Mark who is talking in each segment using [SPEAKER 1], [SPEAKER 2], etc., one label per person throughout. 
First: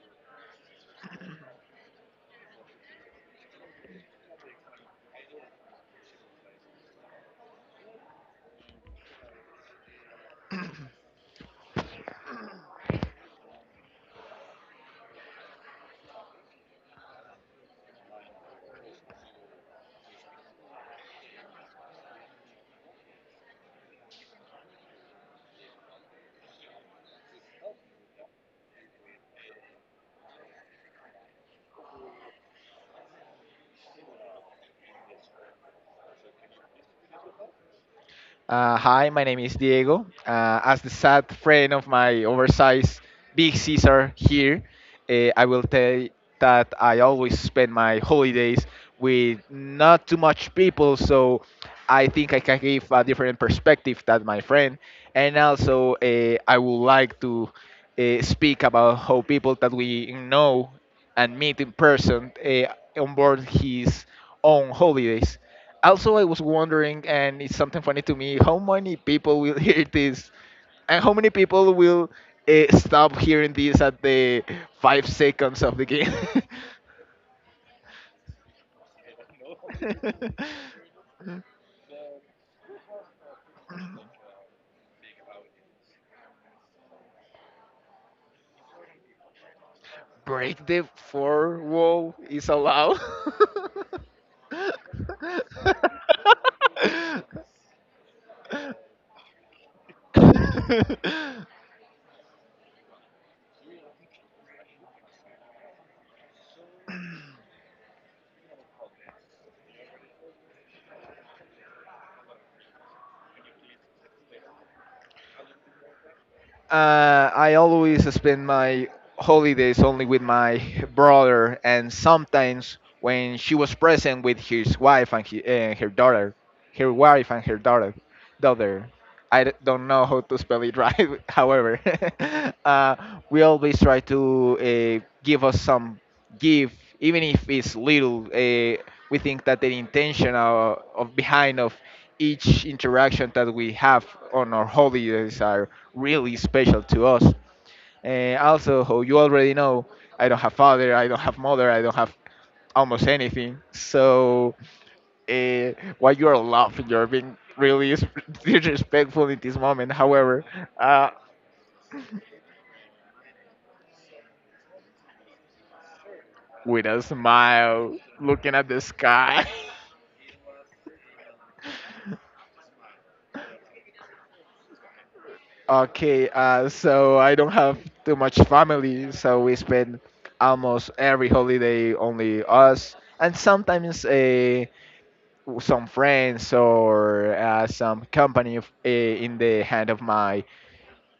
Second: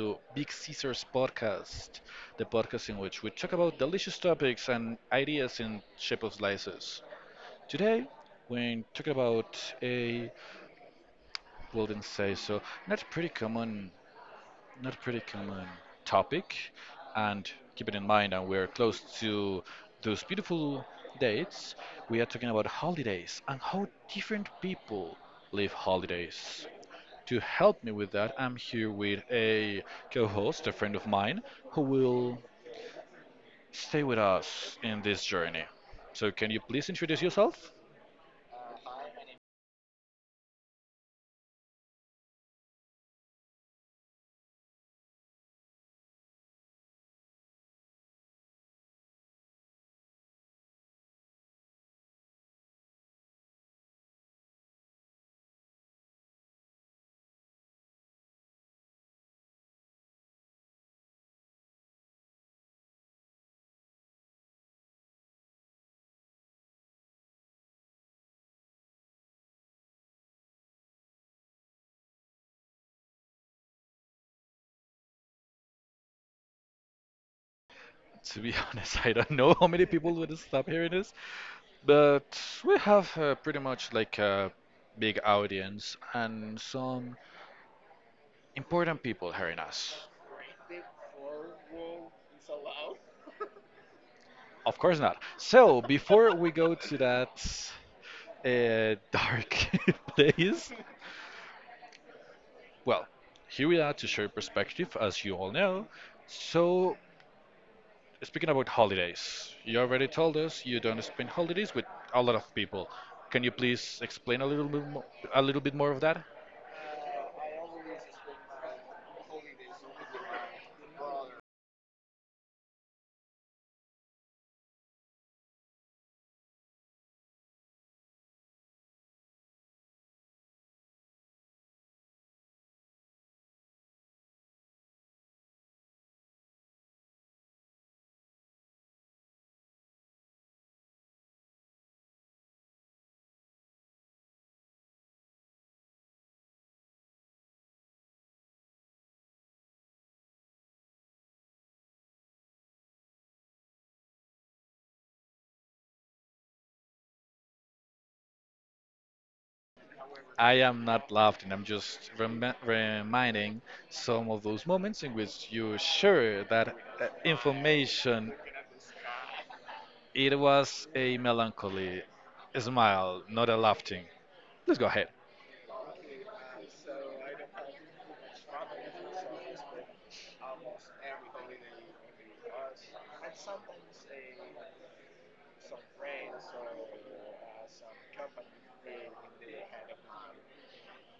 [SPEAKER 1] to Big Caesar's podcast, the podcast in which we talk about delicious topics and ideas in shape of slices. Today, we're talking about a, wouldn't say so, not pretty common, not pretty common topic. And keep it in mind, and we're close to those beautiful dates. We are talking about holidays and how different people live holidays. To help me with that, I'm here with a co host, a friend of mine, who will stay with us in this journey. So, can you please introduce yourself?
[SPEAKER 2] Hi, my name is Diego. As the sad friend of my oversized Big Caesar here, I will tell that I always spend my holidays with not too much people, so I think I can give a different perspective than my friend. And also, I would like to speak about how people that we know and meet in person on board his own holidays. Also, I was wondering, and it's something funny to me, how many people will hear this, and how many people will stop hearing this at the 5 seconds of the game.
[SPEAKER 1] To be honest, I don't know how many people would stop hearing this, but we have pretty much like a big audience and some important people hearing us.
[SPEAKER 2] Break the four wall is allowed.
[SPEAKER 1] Of course not. So, before we go to that dark place. Well, here we are to share perspective, as you all know. So, speaking about holidays, you already told us you don't spend holidays with a lot of people. Can you please explain a little bit more, of that?
[SPEAKER 2] I always spend my holidays only with my brother, and sometimes when she was present with his wife and he, her daughter, her wife and her daughter, daughter. Don't know how to spell it right. However, uh, we always try to give us some gift, even if it's little. We think that the intention of behind of each interaction that we have on our holidays are really special to us. Also, how you already know, I don't have father, I don't have mother, I don't have almost anything. So, uh, while you're laughing, you're being really dis- disrespectful in this moment. However,
[SPEAKER 1] I am
[SPEAKER 2] uh,
[SPEAKER 1] not laughing. I'm just reminding some of those moments in which you share that
[SPEAKER 2] with a smile,
[SPEAKER 1] information.
[SPEAKER 2] looking at the sky.
[SPEAKER 1] It was a melancholy smile, not a laughing. Let's go ahead.
[SPEAKER 2] Okay, so I don't have too much family, so we spend almost every holiday only us, and sometimes some friends or some company of, in the hand of my.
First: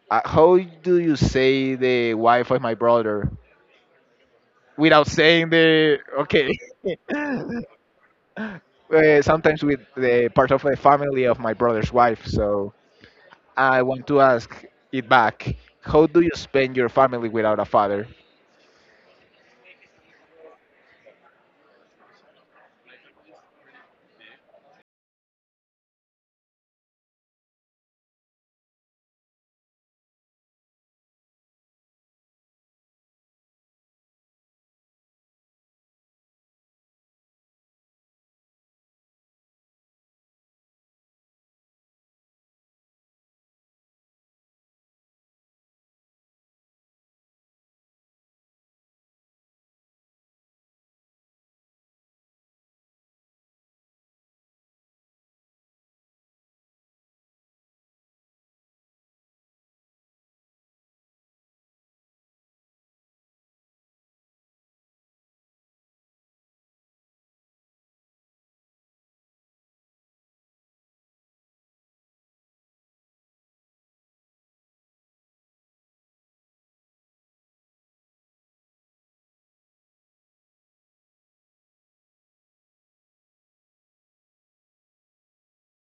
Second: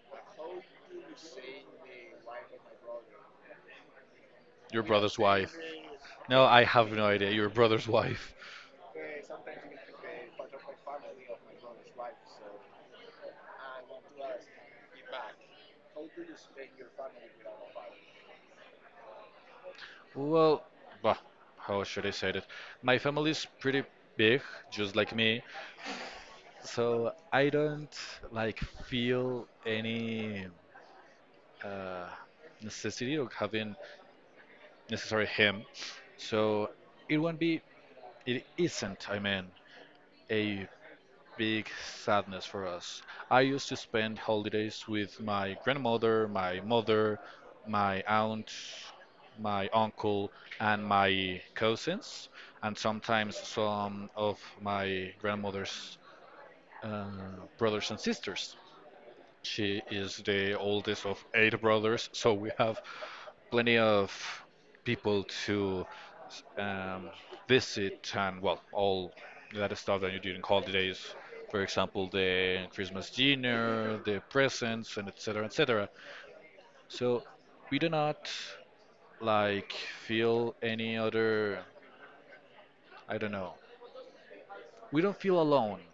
[SPEAKER 2] How do you say the wife of my brother
[SPEAKER 1] Your
[SPEAKER 2] without
[SPEAKER 1] brother's
[SPEAKER 2] saying
[SPEAKER 1] wife.
[SPEAKER 2] the
[SPEAKER 1] No,
[SPEAKER 2] okay?
[SPEAKER 1] I have no idea.
[SPEAKER 2] uh,
[SPEAKER 1] Your brother's wife.
[SPEAKER 2] Sometimes with the part of the family of my brother's wife. So I want to ask it back. How do you spend your family without a father?
[SPEAKER 1] Well, bah, how should I say it? My family is pretty big, just like me, so I don't like feel any uh, necessity of having necessary him. So it won't be, it isn't, I mean, a big sadness for us. I used to spend holidays with my grandmother, my mother, my aunt, my uncle, and my cousins, and sometimes some of my grandmother's uh, brothers and sisters. She is the oldest of eight brothers, so we have plenty of people to um, visit and well, all that stuff that you do in holidays. For example, the Christmas dinner, the presents, and etc. etc. So we do not like feel any other. I don't know. We don't feel alone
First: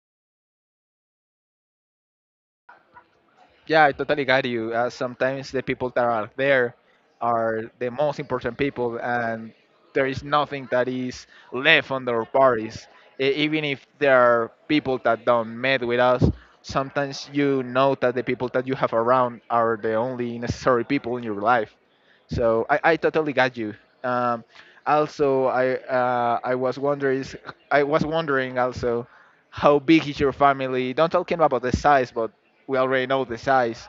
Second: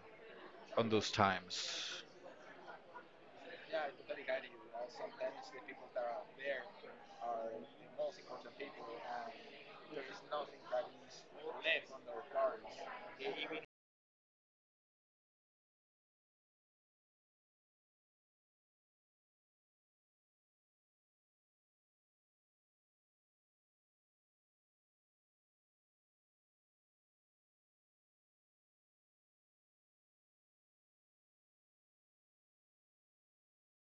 [SPEAKER 1] on those times.
[SPEAKER 2] Yeah, I totally got you. Sometimes the people that are there are the most important people, and there is nothing that is left on their parties. E- Even if there are people that don't met with us, sometimes you know that the people that you have around are the only necessary people in your life. So I totally got you. Um, also, I was wondering also how big is your family? Don't talking about the size, but we already know the size.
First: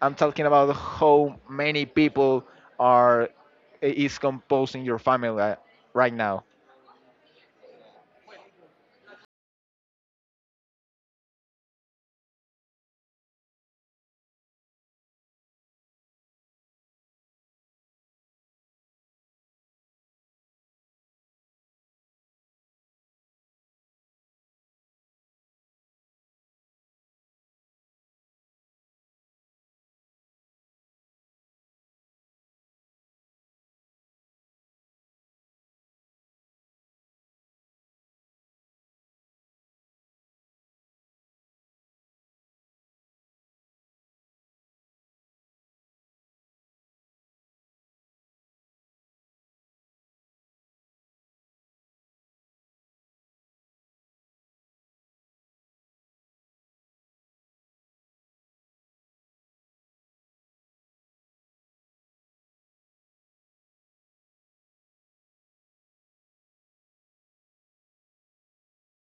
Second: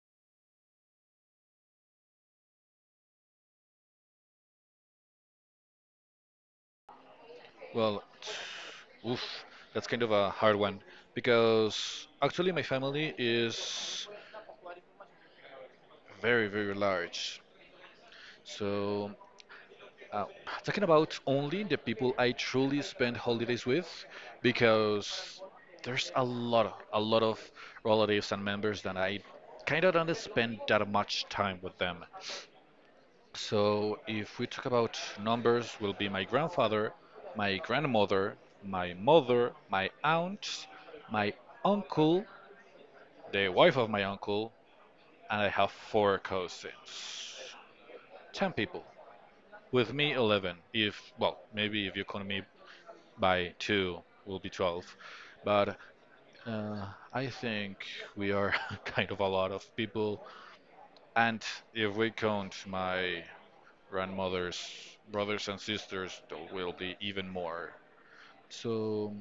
[SPEAKER 2] I'm talking about how many people are is composing your family right now.
[SPEAKER 1] Well, oof, that's kind of a hard one because actually my family is very large. So, uh, talking about only the people I truly spend holidays with, because there's a lot of relatives and members that I kind of don't spend that much time with them. So, if we talk about numbers, will be my grandfather, my grandmother, my mother, my aunt, my uncle, the wife of my uncle, and I have four cousins. Ten people. With me, 11. If, well, maybe if you count me by two, will be 12. But uh, I think we are kind of a lot of people. And if we count my grandmother's brothers and sisters, there will be even more. So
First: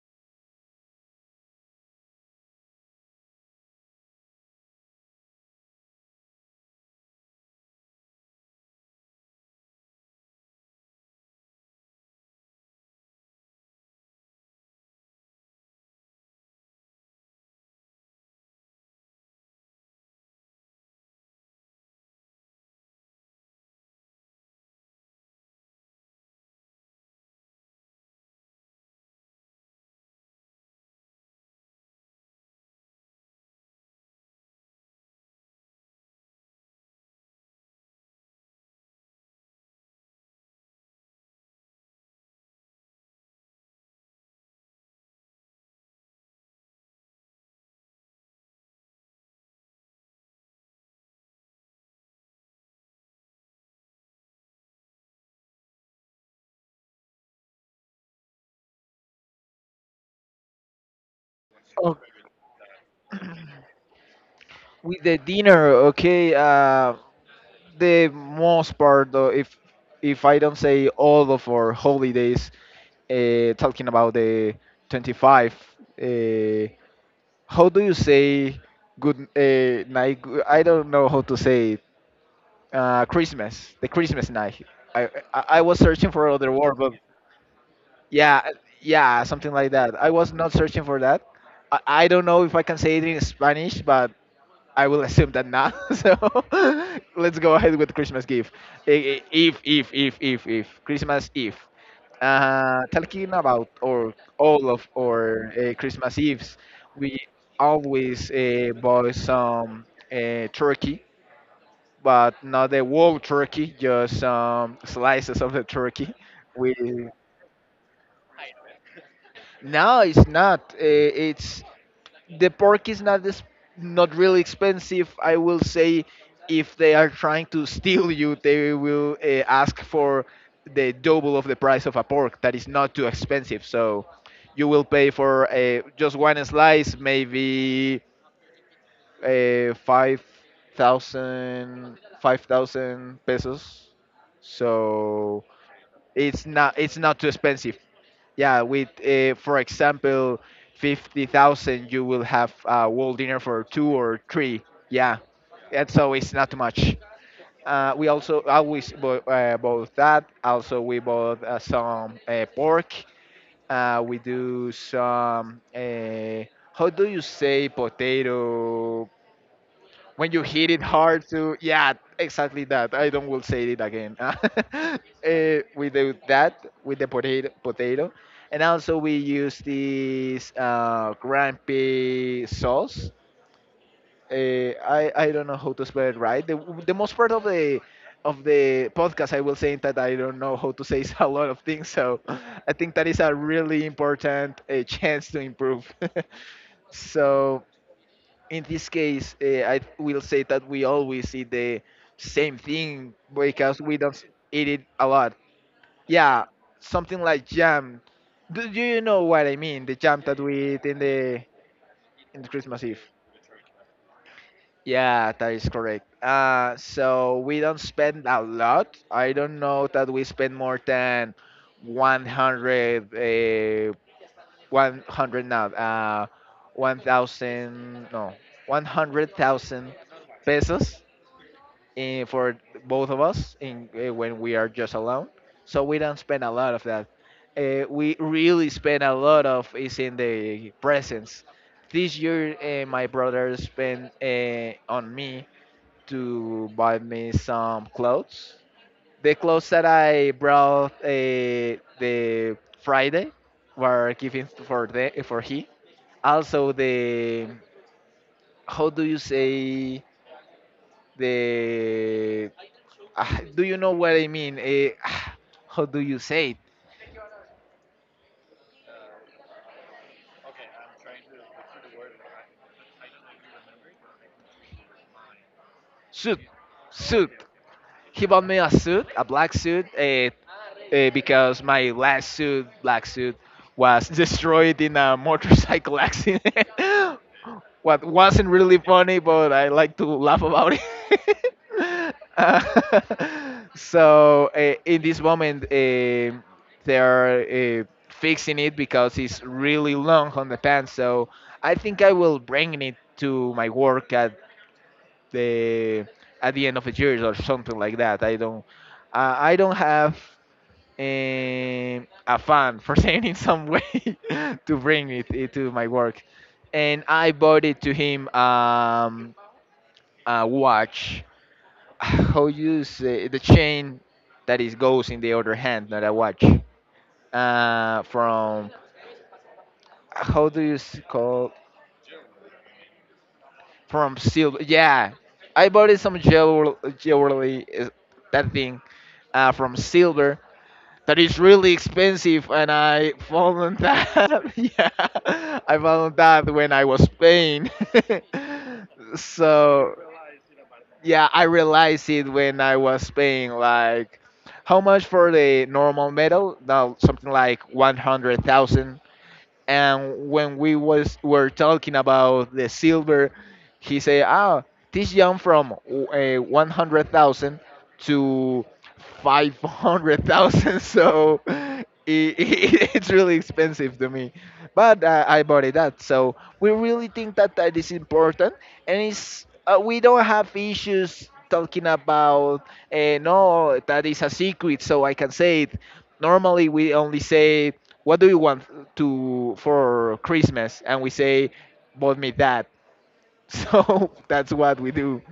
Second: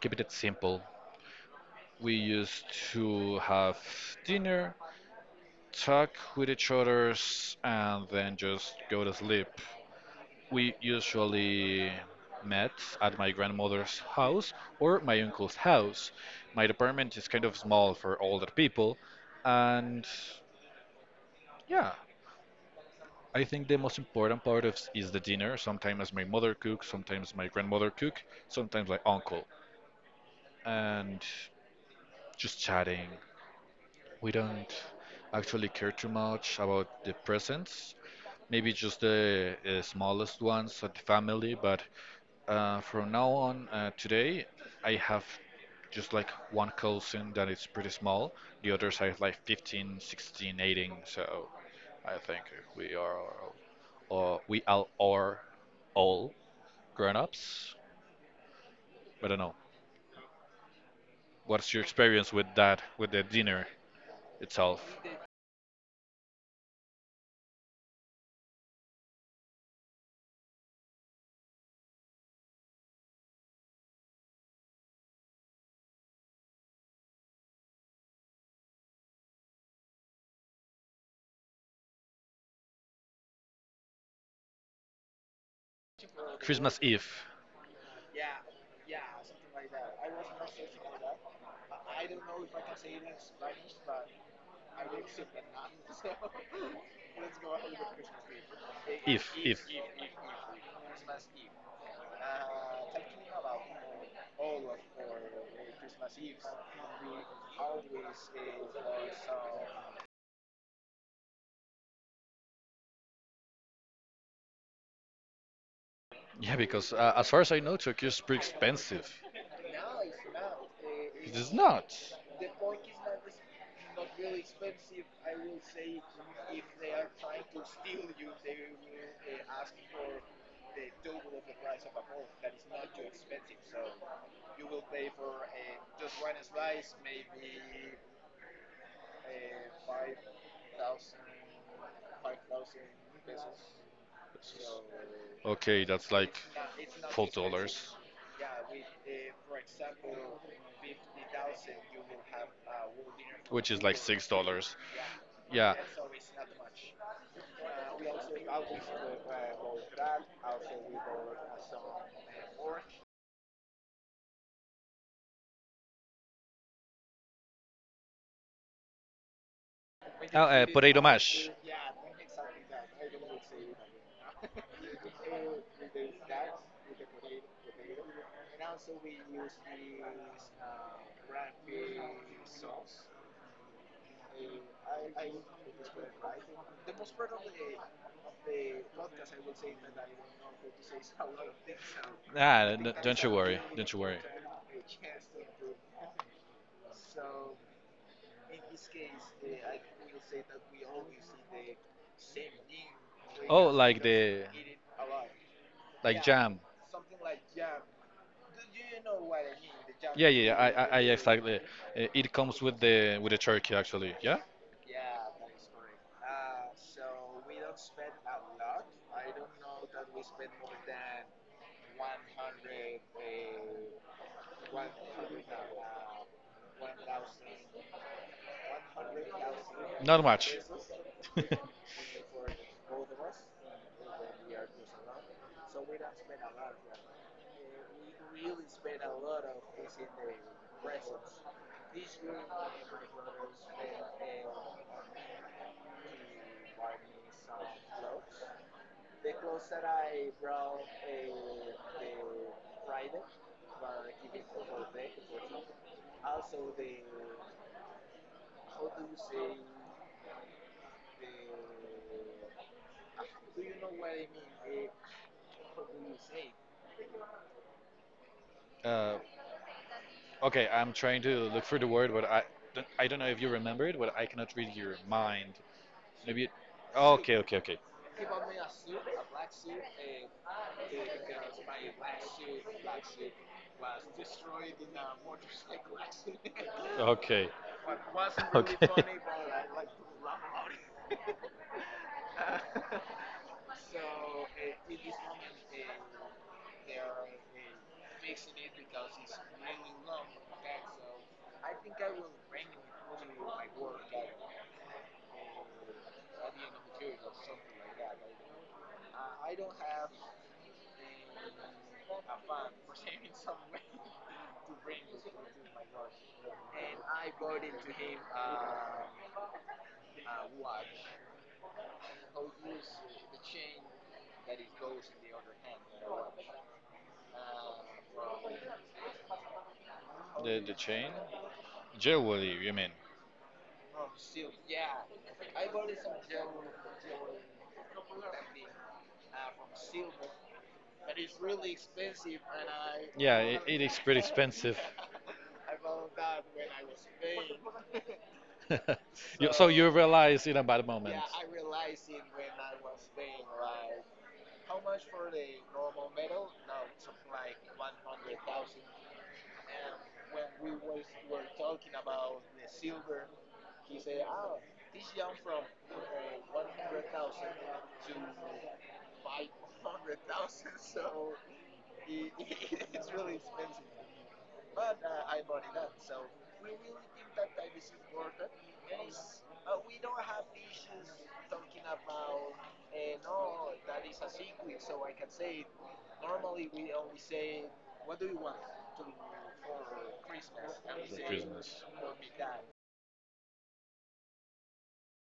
[SPEAKER 1] keep it simple. We used to have dinner, talk with each others, and then just go to sleep. We usually met at my grandmother's house or my uncle's house. My apartment is kind of small for older people, and yeah, I think the most important part of is the dinner. Sometimes my mother cooks, sometimes my grandmother cook, sometimes my uncle, and just chatting. We don't actually care too much about the presents, maybe just the smallest ones at the family. But from now on, today, I have just like one cousin that is pretty small. The others are like 15, 16, 18. So I think we are we all are all grown-ups. I don't know. What's your
[SPEAKER 2] Oh.
[SPEAKER 1] experience with that, with the dinner itself?
[SPEAKER 2] With the dinner, okay, the most part, if I don't say all of our holidays, talking about the 25, uh, how do you say good night? I don't know how to say it. Christmas, the Christmas night. I was searching for other word,
[SPEAKER 1] Christmas
[SPEAKER 2] but
[SPEAKER 1] Eve.
[SPEAKER 2] yeah, yeah, something like that. I was not searching for that. I don't know if I can say it in Spanish, but I will assume that not. So let's go ahead with Christmas gift. I- i-
[SPEAKER 1] Eve,
[SPEAKER 2] If,
[SPEAKER 1] Eve.
[SPEAKER 2] if, if, if, if Christmas Eve. Talking about or all of our Christmas Eves, we always buy some turkey, but not the whole turkey, just slices of the turkey.
[SPEAKER 1] Yeah,
[SPEAKER 2] We.
[SPEAKER 1] because as far as I know, Tokyo is pretty expensive.
[SPEAKER 2] No, it's not. Uh,
[SPEAKER 1] It is
[SPEAKER 2] It's
[SPEAKER 1] not.
[SPEAKER 2] the pork is not this, not really expensive. I will say, if they are trying to steal you, they will ask for the double of the price of a pork. That is not too expensive, so you will pay for just one slice, maybe uh, five 5,000 pesos. So
[SPEAKER 1] Okay, that's like
[SPEAKER 2] it's not too
[SPEAKER 1] four
[SPEAKER 2] expensive,
[SPEAKER 1] dollars,
[SPEAKER 2] yeah, with for example 50,000 you will have a whole dinner for
[SPEAKER 1] which is
[SPEAKER 2] two
[SPEAKER 1] like
[SPEAKER 2] or
[SPEAKER 1] six
[SPEAKER 2] three,
[SPEAKER 1] dollars.
[SPEAKER 2] yeah,
[SPEAKER 1] Yeah.
[SPEAKER 2] and so it's not too much. We also always bought that. Also we bought some pork. We do some how do you say potato when you
[SPEAKER 1] Oh,
[SPEAKER 2] hit it
[SPEAKER 1] potato
[SPEAKER 2] hard
[SPEAKER 1] mash.
[SPEAKER 2] to, yeah, exactly that. I don't will say it again. Eh, we do that with the potato and also we use this grumpy sauce. Eh, I don't know how to spell it right. The most part of the podcast I will say that I don't know how to say a lot of things, so
[SPEAKER 1] Ah,
[SPEAKER 2] I think that is
[SPEAKER 1] don't you
[SPEAKER 2] a
[SPEAKER 1] worry.
[SPEAKER 2] really
[SPEAKER 1] Don't you worry.
[SPEAKER 2] important chance to improve. So in this case, I will say that we always eat the same thing
[SPEAKER 1] Oh,
[SPEAKER 2] because we
[SPEAKER 1] like
[SPEAKER 2] don't
[SPEAKER 1] the.
[SPEAKER 2] eat it a lot.
[SPEAKER 1] Like
[SPEAKER 2] Yeah,
[SPEAKER 1] jam.
[SPEAKER 2] something like jam. Do you know what I mean? The jam
[SPEAKER 1] Yeah,
[SPEAKER 2] that
[SPEAKER 1] yeah, yeah. I,
[SPEAKER 2] we eat
[SPEAKER 1] I, I exactly. It
[SPEAKER 2] in the
[SPEAKER 1] comes
[SPEAKER 2] Christmas Eve.
[SPEAKER 1] with the turkey actually. Yeah,
[SPEAKER 2] Yeah, that is correct. So we don't spend a lot. I don't know that we spend more than 100, 100 now, 1,000, no, 100,000
[SPEAKER 1] not much.
[SPEAKER 2] pesos, eh, for both of us in when we are just alone. So we don't spend a lot of that. We really spend a lot of is in the presents. This year, my brother spent on me to buy me some clothes. The clothes that I brought the Friday were given for the for he. Also the how do you say the. Ah, do you know what I mean? Eh, ah, how do you say it?
[SPEAKER 1] uh, okay, I'm trying to look for the word, but I don't know if you remember it, but I cannot read your mind.
[SPEAKER 2] Suit,
[SPEAKER 1] Maybe. Sí.
[SPEAKER 2] Suit.
[SPEAKER 1] Okay, okay, okay.
[SPEAKER 2] He bought me a suit, a black suit, because my last suit, black suit, was destroyed in a motorcycle accident.
[SPEAKER 1] Okay.
[SPEAKER 2] What wasn't really funny, but I like to laugh about it. Uh, so in this moment, they're fixing it because it's really long on the pants. So I think I will bring it to my work the at the end of the year or something like that. I don't have um, a fan for saying in some way to bring it to my work, and I bought it to him a watch. How you say the chain that is goes in the other hand, not a watch. From
[SPEAKER 1] like.
[SPEAKER 2] how do you
[SPEAKER 1] The
[SPEAKER 2] s-
[SPEAKER 1] chain?
[SPEAKER 2] call
[SPEAKER 1] Jewelry, you mean?
[SPEAKER 2] from silver. Yeah, I bought it some jewelry, that thing, from silver that is really expensive, and I found on that. Yeah, I found that when I was paying. So
[SPEAKER 1] realize in a bad
[SPEAKER 2] yeah, I realized it when I was paying like. How much for the normal metal? Now something like 100,000, and when we was were talking about the silver he said ah this jump from 100,000 to 500,000. So it's really expensive to me, but I bought it that so we really think that that is important, and it's we don't have issues talking about no that is a secret so I can say it. Normally we only say what do you want to for Christmas? And we say,
[SPEAKER 1] business.
[SPEAKER 2] bought me that. So that's what we do.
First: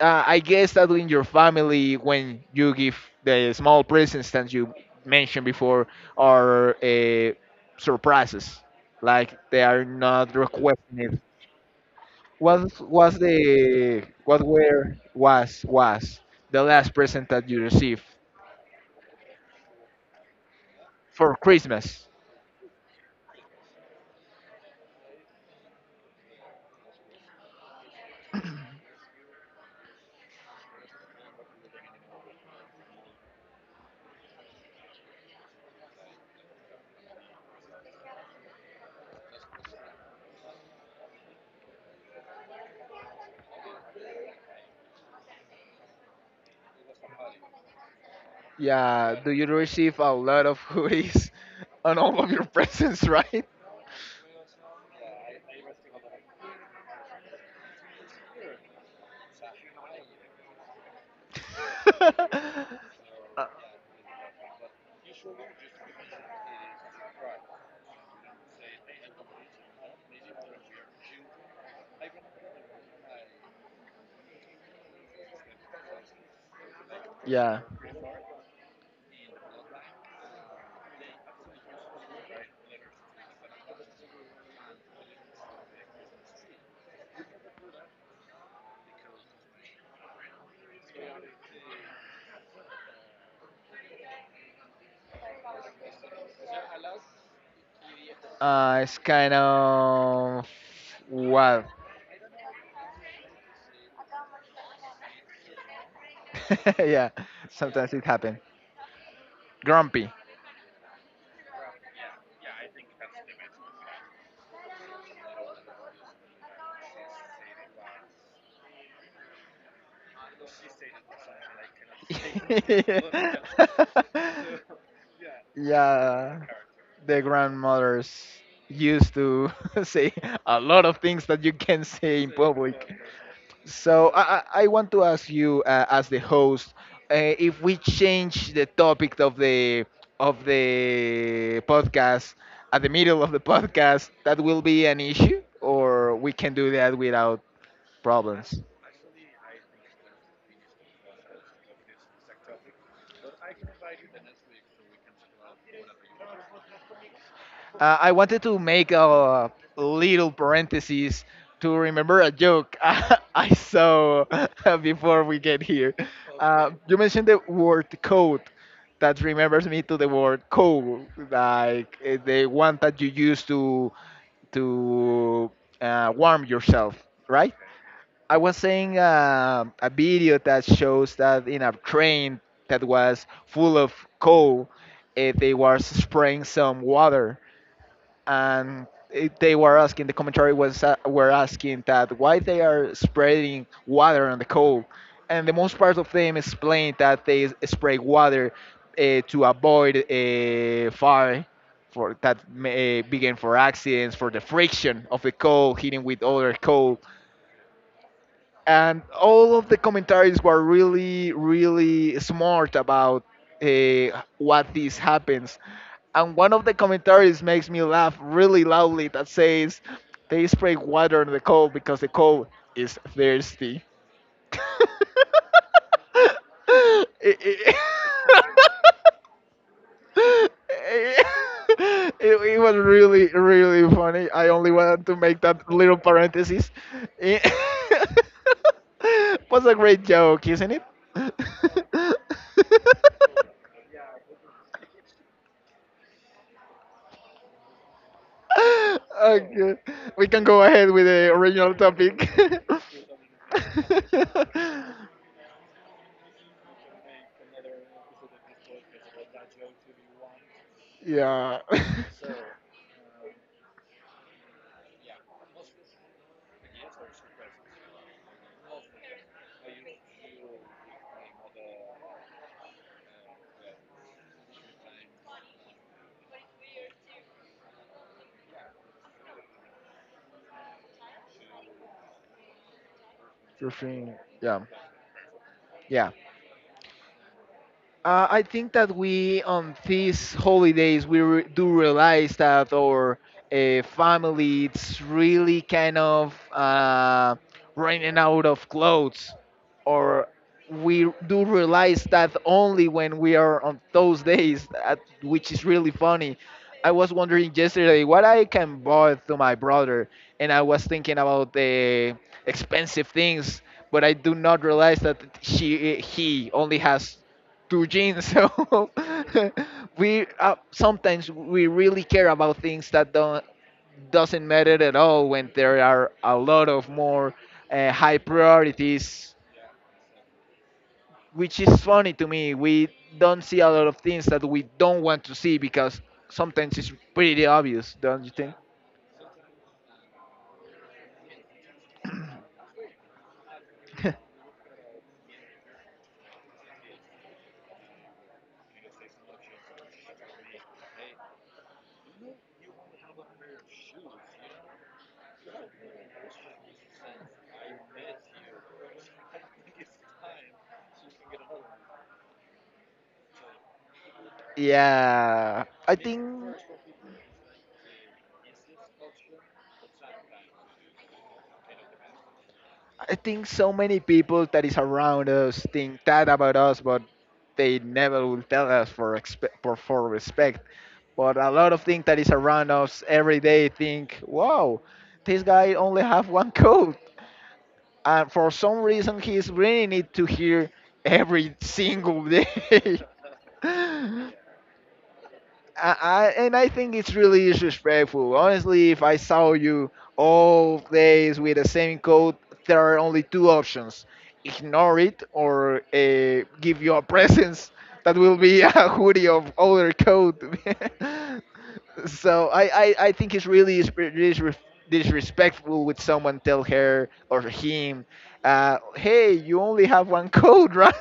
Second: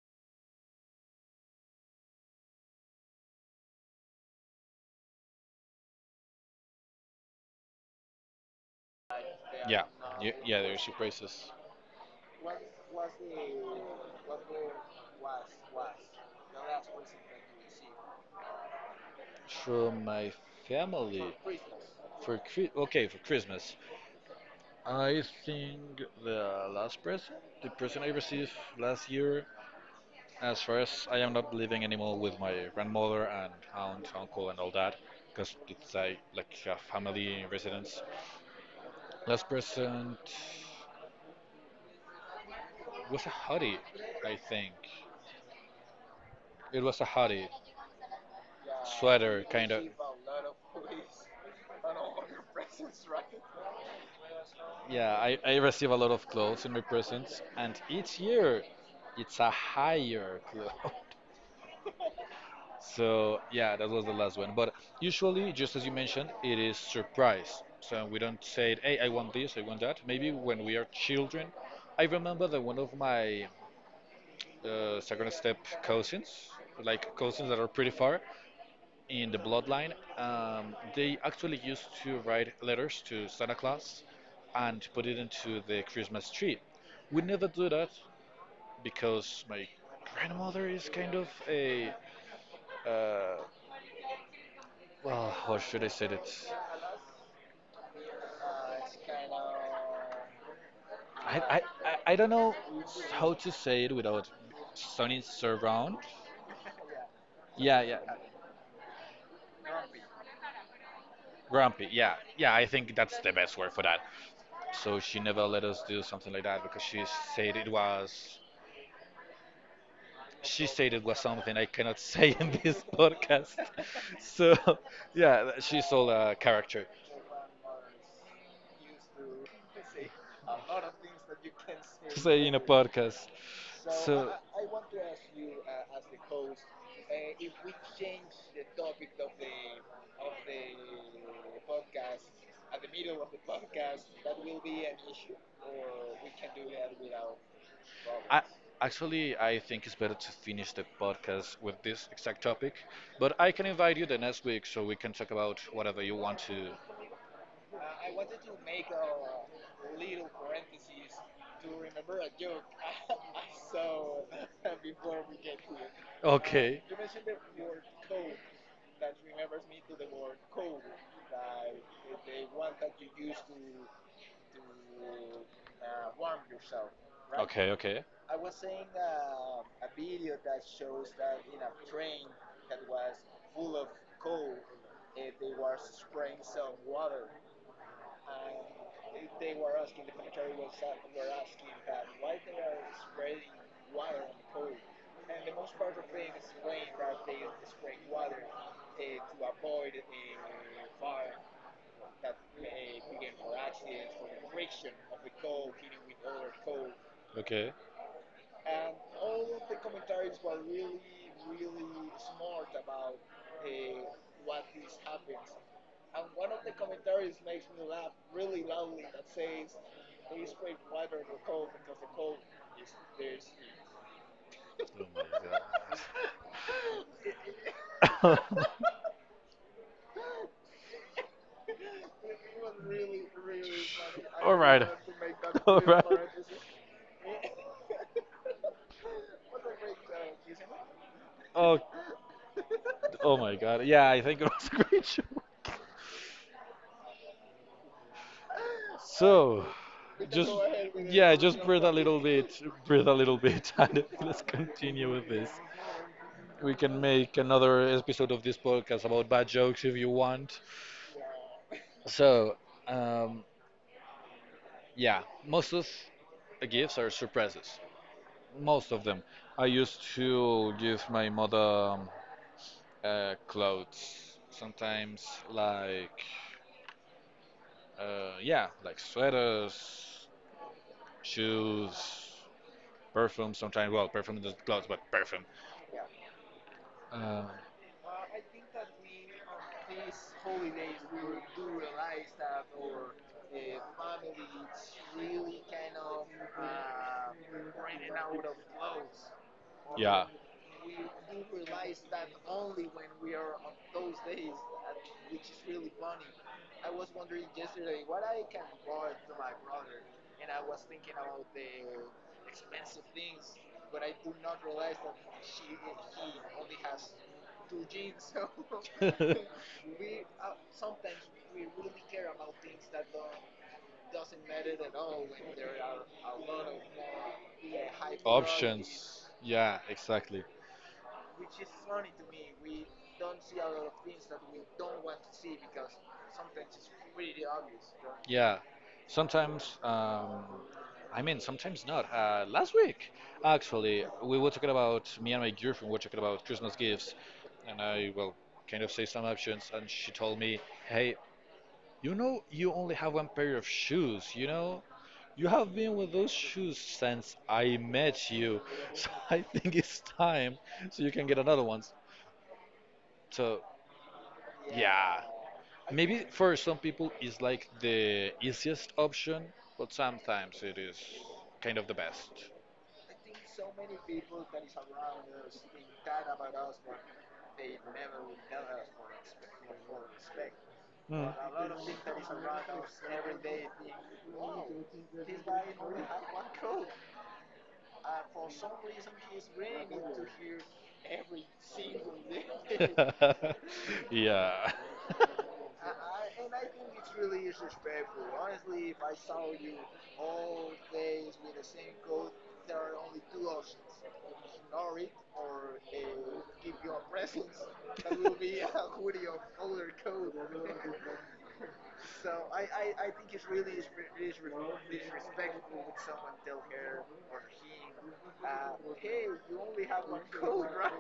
[SPEAKER 2] I guess that in your family, when you give the small presents that you mentioned before, are surprises, like they
[SPEAKER 1] Yeah,
[SPEAKER 2] are not
[SPEAKER 1] yeah, they are
[SPEAKER 2] requesting it.
[SPEAKER 1] surprises
[SPEAKER 2] What were was the last present that you received
[SPEAKER 1] from my family
[SPEAKER 2] for Christmas?
[SPEAKER 1] for okay, for Christmas. I think the last present, the present I received last year, as far as I am not living anymore with my grandmother and aunt, uncle, and all that, because it's like a family residence. Last present was a hoodie, I think. It was a hoodie,
[SPEAKER 2] Yeah, do
[SPEAKER 1] sweater
[SPEAKER 2] you
[SPEAKER 1] kind of.
[SPEAKER 2] receive a lot of hoodies on all of your presents, right?
[SPEAKER 1] Yeah, I receive a lot of clothes in my presents, and each year it's a higher clothes. So
[SPEAKER 2] Uh,
[SPEAKER 1] yeah, that was the last one. But usually, just as you mentioned, it is surprise. So we don't say, it, "Hey, I want this, I want that." Maybe when we are children, I remember that one of my second step cousins, like cousins that
[SPEAKER 2] yeah,
[SPEAKER 1] are pretty far, in the bloodline, they actually used to write letters to Santa Claus and put it into the Christmas tree. We never do that because my grandmother is kind of a uh, well, how should I say it?
[SPEAKER 2] it's kind of
[SPEAKER 1] I, I,
[SPEAKER 2] wild.
[SPEAKER 1] I don't know how to say it without sounding so wrong.
[SPEAKER 2] Yeah,
[SPEAKER 1] Yeah,
[SPEAKER 2] sometimes
[SPEAKER 1] yeah.
[SPEAKER 2] it happens. Grumpy.
[SPEAKER 1] Grumpy. Yeah, yeah. I think that's the best word for that. So she never let us do something like that because said it was she stated was something I cannot say in this podcast. So, yeah, she sold a
[SPEAKER 2] Yeah,
[SPEAKER 1] character
[SPEAKER 2] the grandmothers used to say a lot of things that you can
[SPEAKER 1] to
[SPEAKER 2] say in
[SPEAKER 1] say in a
[SPEAKER 2] public.
[SPEAKER 1] podcast.
[SPEAKER 2] So I,
[SPEAKER 1] So,
[SPEAKER 2] I I want to ask you, as the host, if we change the topic of the podcast at the middle of the podcast, that will be an issue, or we can do that without
[SPEAKER 1] I
[SPEAKER 2] problems.
[SPEAKER 1] actually I think it's better to finish the podcast with this exact topic, but I can invite you the next week so we can talk about whatever you want to.
[SPEAKER 2] I wanted to make a little parenthesis to remember a joke I saw before we get here.
[SPEAKER 1] Okay.
[SPEAKER 2] You mentioned the word code. That remembers me to the word "coal," like eh, the one that you use to to warm yourself, right?
[SPEAKER 1] Okay. Okay.
[SPEAKER 2] I was saying a video that shows that in a train that was full of coal, they were spraying some water and they were asking the commentary was were asking that why they are spreading water on the coal, and the most part of them explained that they spray water to avoid a fire for that may, begin for accidents for the friction of the coal hitting with other coal,
[SPEAKER 1] Okay.
[SPEAKER 2] and all of the commentaries were really really smart about what this happens. And one of the commentaries makes me laugh really loudly that says they spray water on the cow because the cow is thirsty. It- it- it, it was really really funny. I
[SPEAKER 1] All
[SPEAKER 2] only
[SPEAKER 1] right.
[SPEAKER 2] wanted to make that
[SPEAKER 1] All
[SPEAKER 2] little
[SPEAKER 1] right.
[SPEAKER 2] parenthesis. It was a great joke, isn't it?
[SPEAKER 1] Oh. Oh my God. Yeah, I think it was a great show. So,
[SPEAKER 2] Okay, we can
[SPEAKER 1] just
[SPEAKER 2] go ahead with the
[SPEAKER 1] yeah, just
[SPEAKER 2] original
[SPEAKER 1] breathe a little
[SPEAKER 2] topic.
[SPEAKER 1] bit, breathe a little bit, and let's continue with this. We can make another episode of this podcast about bad jokes if you want.
[SPEAKER 2] Yeah.
[SPEAKER 1] So, um, yeah, most of the gifts are surprises. Most of them. I used to give my mother clothes, sometimes like, yeah, like sweaters, shoes, perfume
[SPEAKER 2] Your
[SPEAKER 1] sometimes. Well,
[SPEAKER 2] thing.
[SPEAKER 1] perfume is
[SPEAKER 2] Yeah.
[SPEAKER 1] clothes, but perfume.
[SPEAKER 2] Yeah.
[SPEAKER 1] Uh,
[SPEAKER 2] I think that we, on these holidays, we do realize that our family it's really kind of running out of clothes,
[SPEAKER 1] yeah.
[SPEAKER 2] or we do realize that only when we are on those days, that, which is really funny. I was wondering yesterday what I can buy to my brother, and I was thinking about the expensive things, but I do not realize that she he only has to gym. So we sometimes we really care about things that don't doesn't matter at all when there are a lot of more high
[SPEAKER 1] Options.
[SPEAKER 2] priorities,
[SPEAKER 1] Yeah, exactly.
[SPEAKER 2] which is funny to me. We don't see a lot of things that we don't want to see because sometimes it's pretty obvious, don't you think?
[SPEAKER 1] Yeah. Sometimes, I mean, sometimes not. Last week, actually, we were talking about me and my girlfriend were talking about Christmas gifts, and I well kind of say some options, and she told me, "Hey, you know, you only have one pair of shoes, you know? You have been with those shoes since I met you, so I think it's time so you can get another one." So, yeah.
[SPEAKER 2] Yeah, I
[SPEAKER 1] Maybe
[SPEAKER 2] think.
[SPEAKER 1] for some people it's like the easiest option, but sometimes it is kind of the best.
[SPEAKER 2] I think so many people that is around us think that about us, but they never will tell us for for respect.
[SPEAKER 1] Mm.
[SPEAKER 2] But a lot of things that is around us every day think, wow, this guy only have one coat, and for some reason he's bringing it to here every single day.
[SPEAKER 1] yeah,
[SPEAKER 2] I and I think it's really disrespectful. Honestly, if I saw you all days with the same coat, there are only two options: ignore it or give you a presents that will be a hoodie of other coat. So I think it's really disrespectful with someone tell her or him, hey, you only have one coat, right?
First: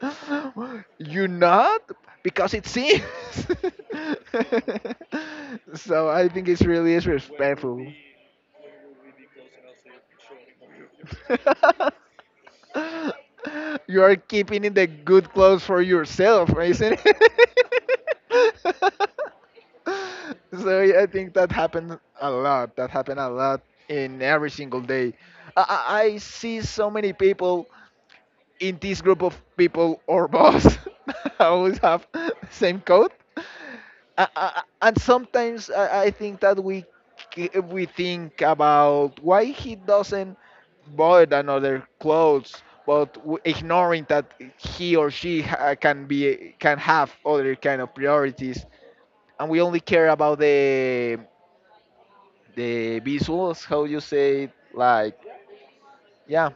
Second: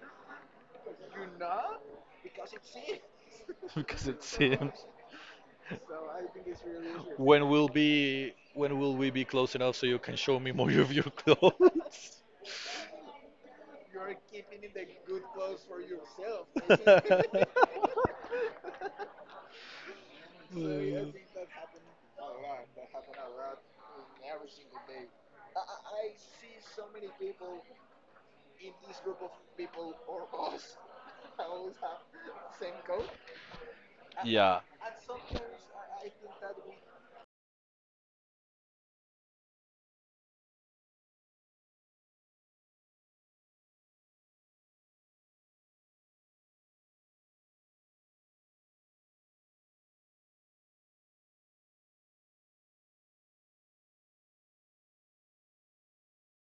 [SPEAKER 2] You not? Because it seems.
[SPEAKER 1] because it seems.
[SPEAKER 2] So I think it's really is
[SPEAKER 1] When will
[SPEAKER 2] respectful.
[SPEAKER 1] be when will we be close enough so you can show me more of your clothes?
[SPEAKER 2] You are keeping in the good clothes for yourself, isn't it? So yeah, I
[SPEAKER 1] Mm.
[SPEAKER 2] think that happened a lot. That happened a lot in every single day. I, I see so many people in this group of people or boss always have the same coat,
[SPEAKER 1] yeah,
[SPEAKER 2] and sometimes I think that we we think about why he doesn't buy another clothes, but ignoring that he or she can have other kind of priorities, and we only care about the visuals. How you say it, like yeah,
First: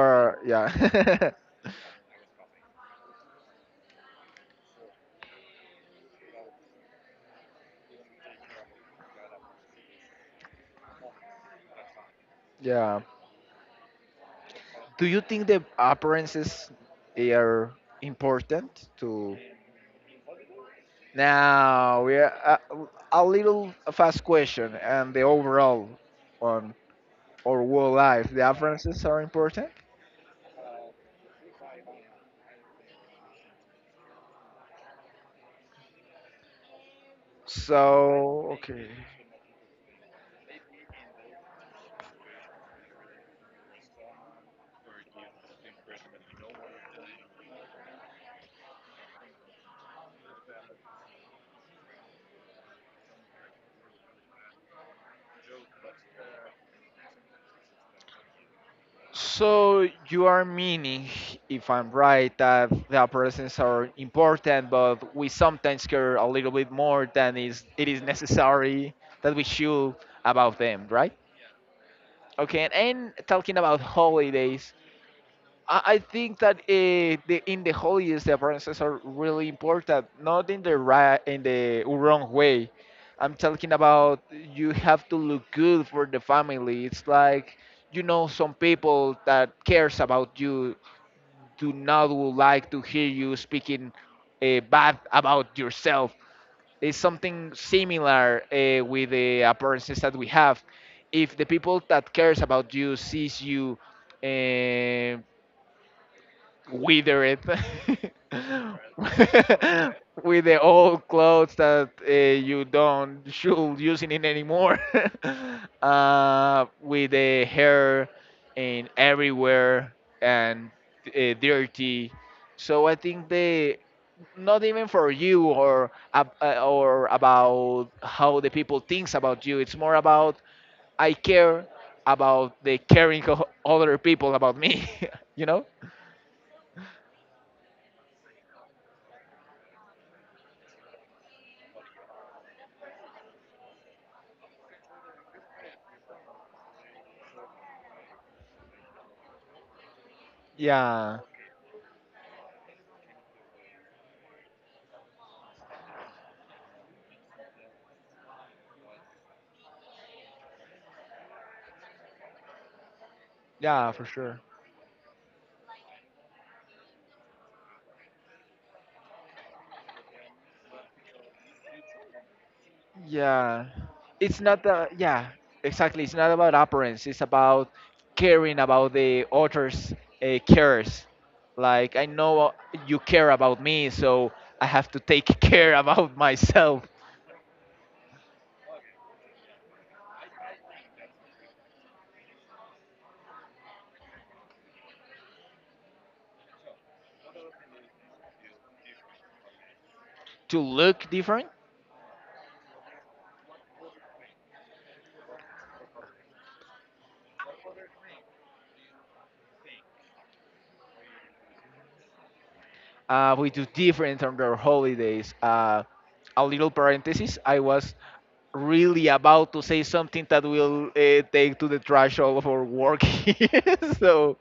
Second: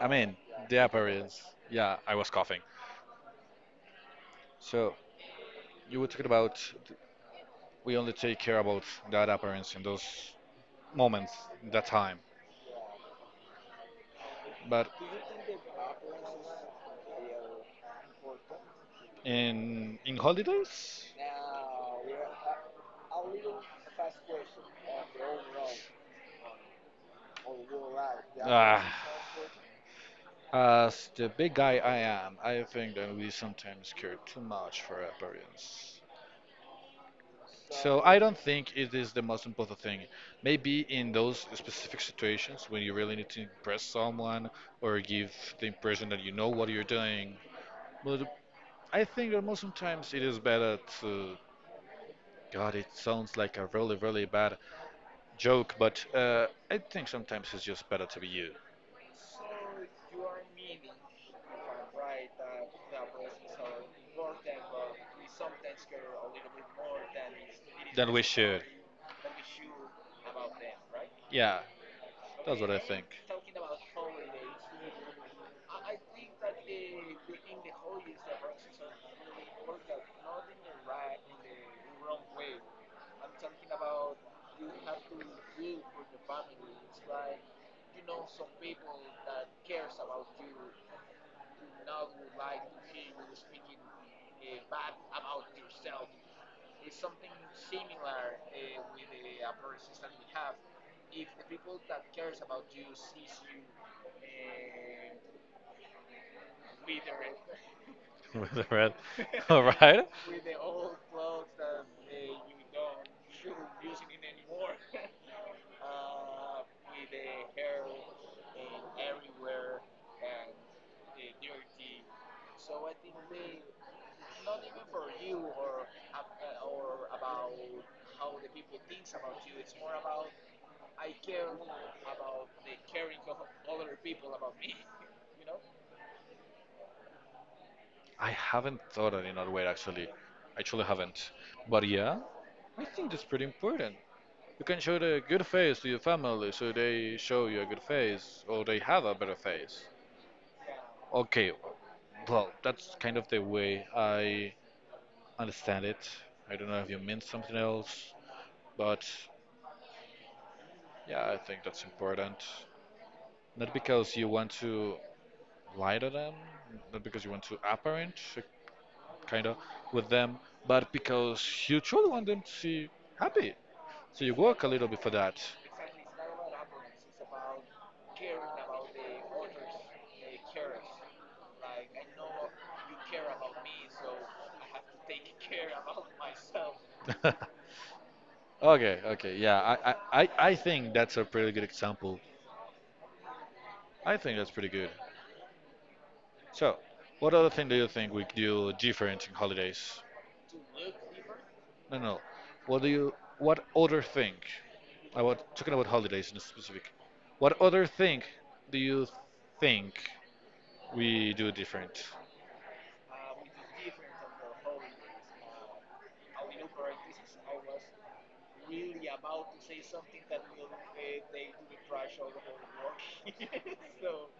[SPEAKER 1] I mean
[SPEAKER 2] yeah.
[SPEAKER 1] the appearance. Yeah, I was coughing. So you were talking about we only take care about that appearance in those moments, in that time.
[SPEAKER 2] Yeah.
[SPEAKER 1] But
[SPEAKER 2] Do you think the appearances are important to?
[SPEAKER 1] in holidays?
[SPEAKER 2] Now we are a little fast question and the overall on our world life. The
[SPEAKER 1] Ah,
[SPEAKER 2] differences are important.
[SPEAKER 1] as the big guy I am, I think that we sometimes care too much for appearance. So I don't
[SPEAKER 2] So
[SPEAKER 1] think
[SPEAKER 2] okay.
[SPEAKER 1] it is the most important thing. Maybe in those specific situations when you really need to impress someone or give the impression that you know what you're doing. But I think that most sometimes it is better to. God, it sounds like a really, really bad joke, but I think sometimes it's just better to be you
[SPEAKER 2] So you are meaning, if I'm right, that the appearances are important, but we sometimes care a little bit more than is it is
[SPEAKER 1] than we should.
[SPEAKER 2] necessary that we should about them, right?
[SPEAKER 1] Yeah,
[SPEAKER 2] Okay,
[SPEAKER 1] that's what
[SPEAKER 2] and,
[SPEAKER 1] I think.
[SPEAKER 2] and talking about holidays, I think that the, in the holidays the appearances are really important, not in the right in the wrong way. I'm talking about you have to look good for the family. It's like you know some people that cares about you do not would like to hear you speaking bad about yourself. It's something similar with the appearances that we have. If the people that cares about you sees you uh, wither it
[SPEAKER 1] With the red. All right.
[SPEAKER 2] with the old clothes that you don't should using it anymore, with the hair in everywhere and dirty, so I think they not even for you or or about how the people thinks about you. It's more about I care about the caring of other people about me. You know?
[SPEAKER 1] I haven't thought of it in other way actually. I truly haven't. But yeah, I think that's pretty important. You can show the good face to your family so they show you a good face or they have a better face.
[SPEAKER 2] Yeah.
[SPEAKER 1] Okay, well, that's kind of the way I understand it. I don't know if you meant something else, but yeah, I think that's important. Not
[SPEAKER 2] Yeah, for
[SPEAKER 1] because you
[SPEAKER 2] sure.
[SPEAKER 1] want to lie to them, not because you want to apparent, kind of, with them, but because you truly want them to see happy.
[SPEAKER 2] Yeah.
[SPEAKER 1] So you
[SPEAKER 2] It's not
[SPEAKER 1] work a little
[SPEAKER 2] the
[SPEAKER 1] bit for
[SPEAKER 2] yeah,
[SPEAKER 1] that.
[SPEAKER 2] exactly. It's not about appearance. It's about caring about the author's cares. Like I know you care about me, so I have to take care about myself
[SPEAKER 1] Okay, okay, yeah, I think that's a pretty good example. I think that's pretty good. So, what other thing do you think we do different in holidays?
[SPEAKER 2] to look different.
[SPEAKER 1] No, no. What do you? What other thing? I was talking about holidays in specific. What other thing do you think we do different?
[SPEAKER 2] We do different on their holidays. A little parenthesis. I was really about to say something that will take to the trash all of our work here. So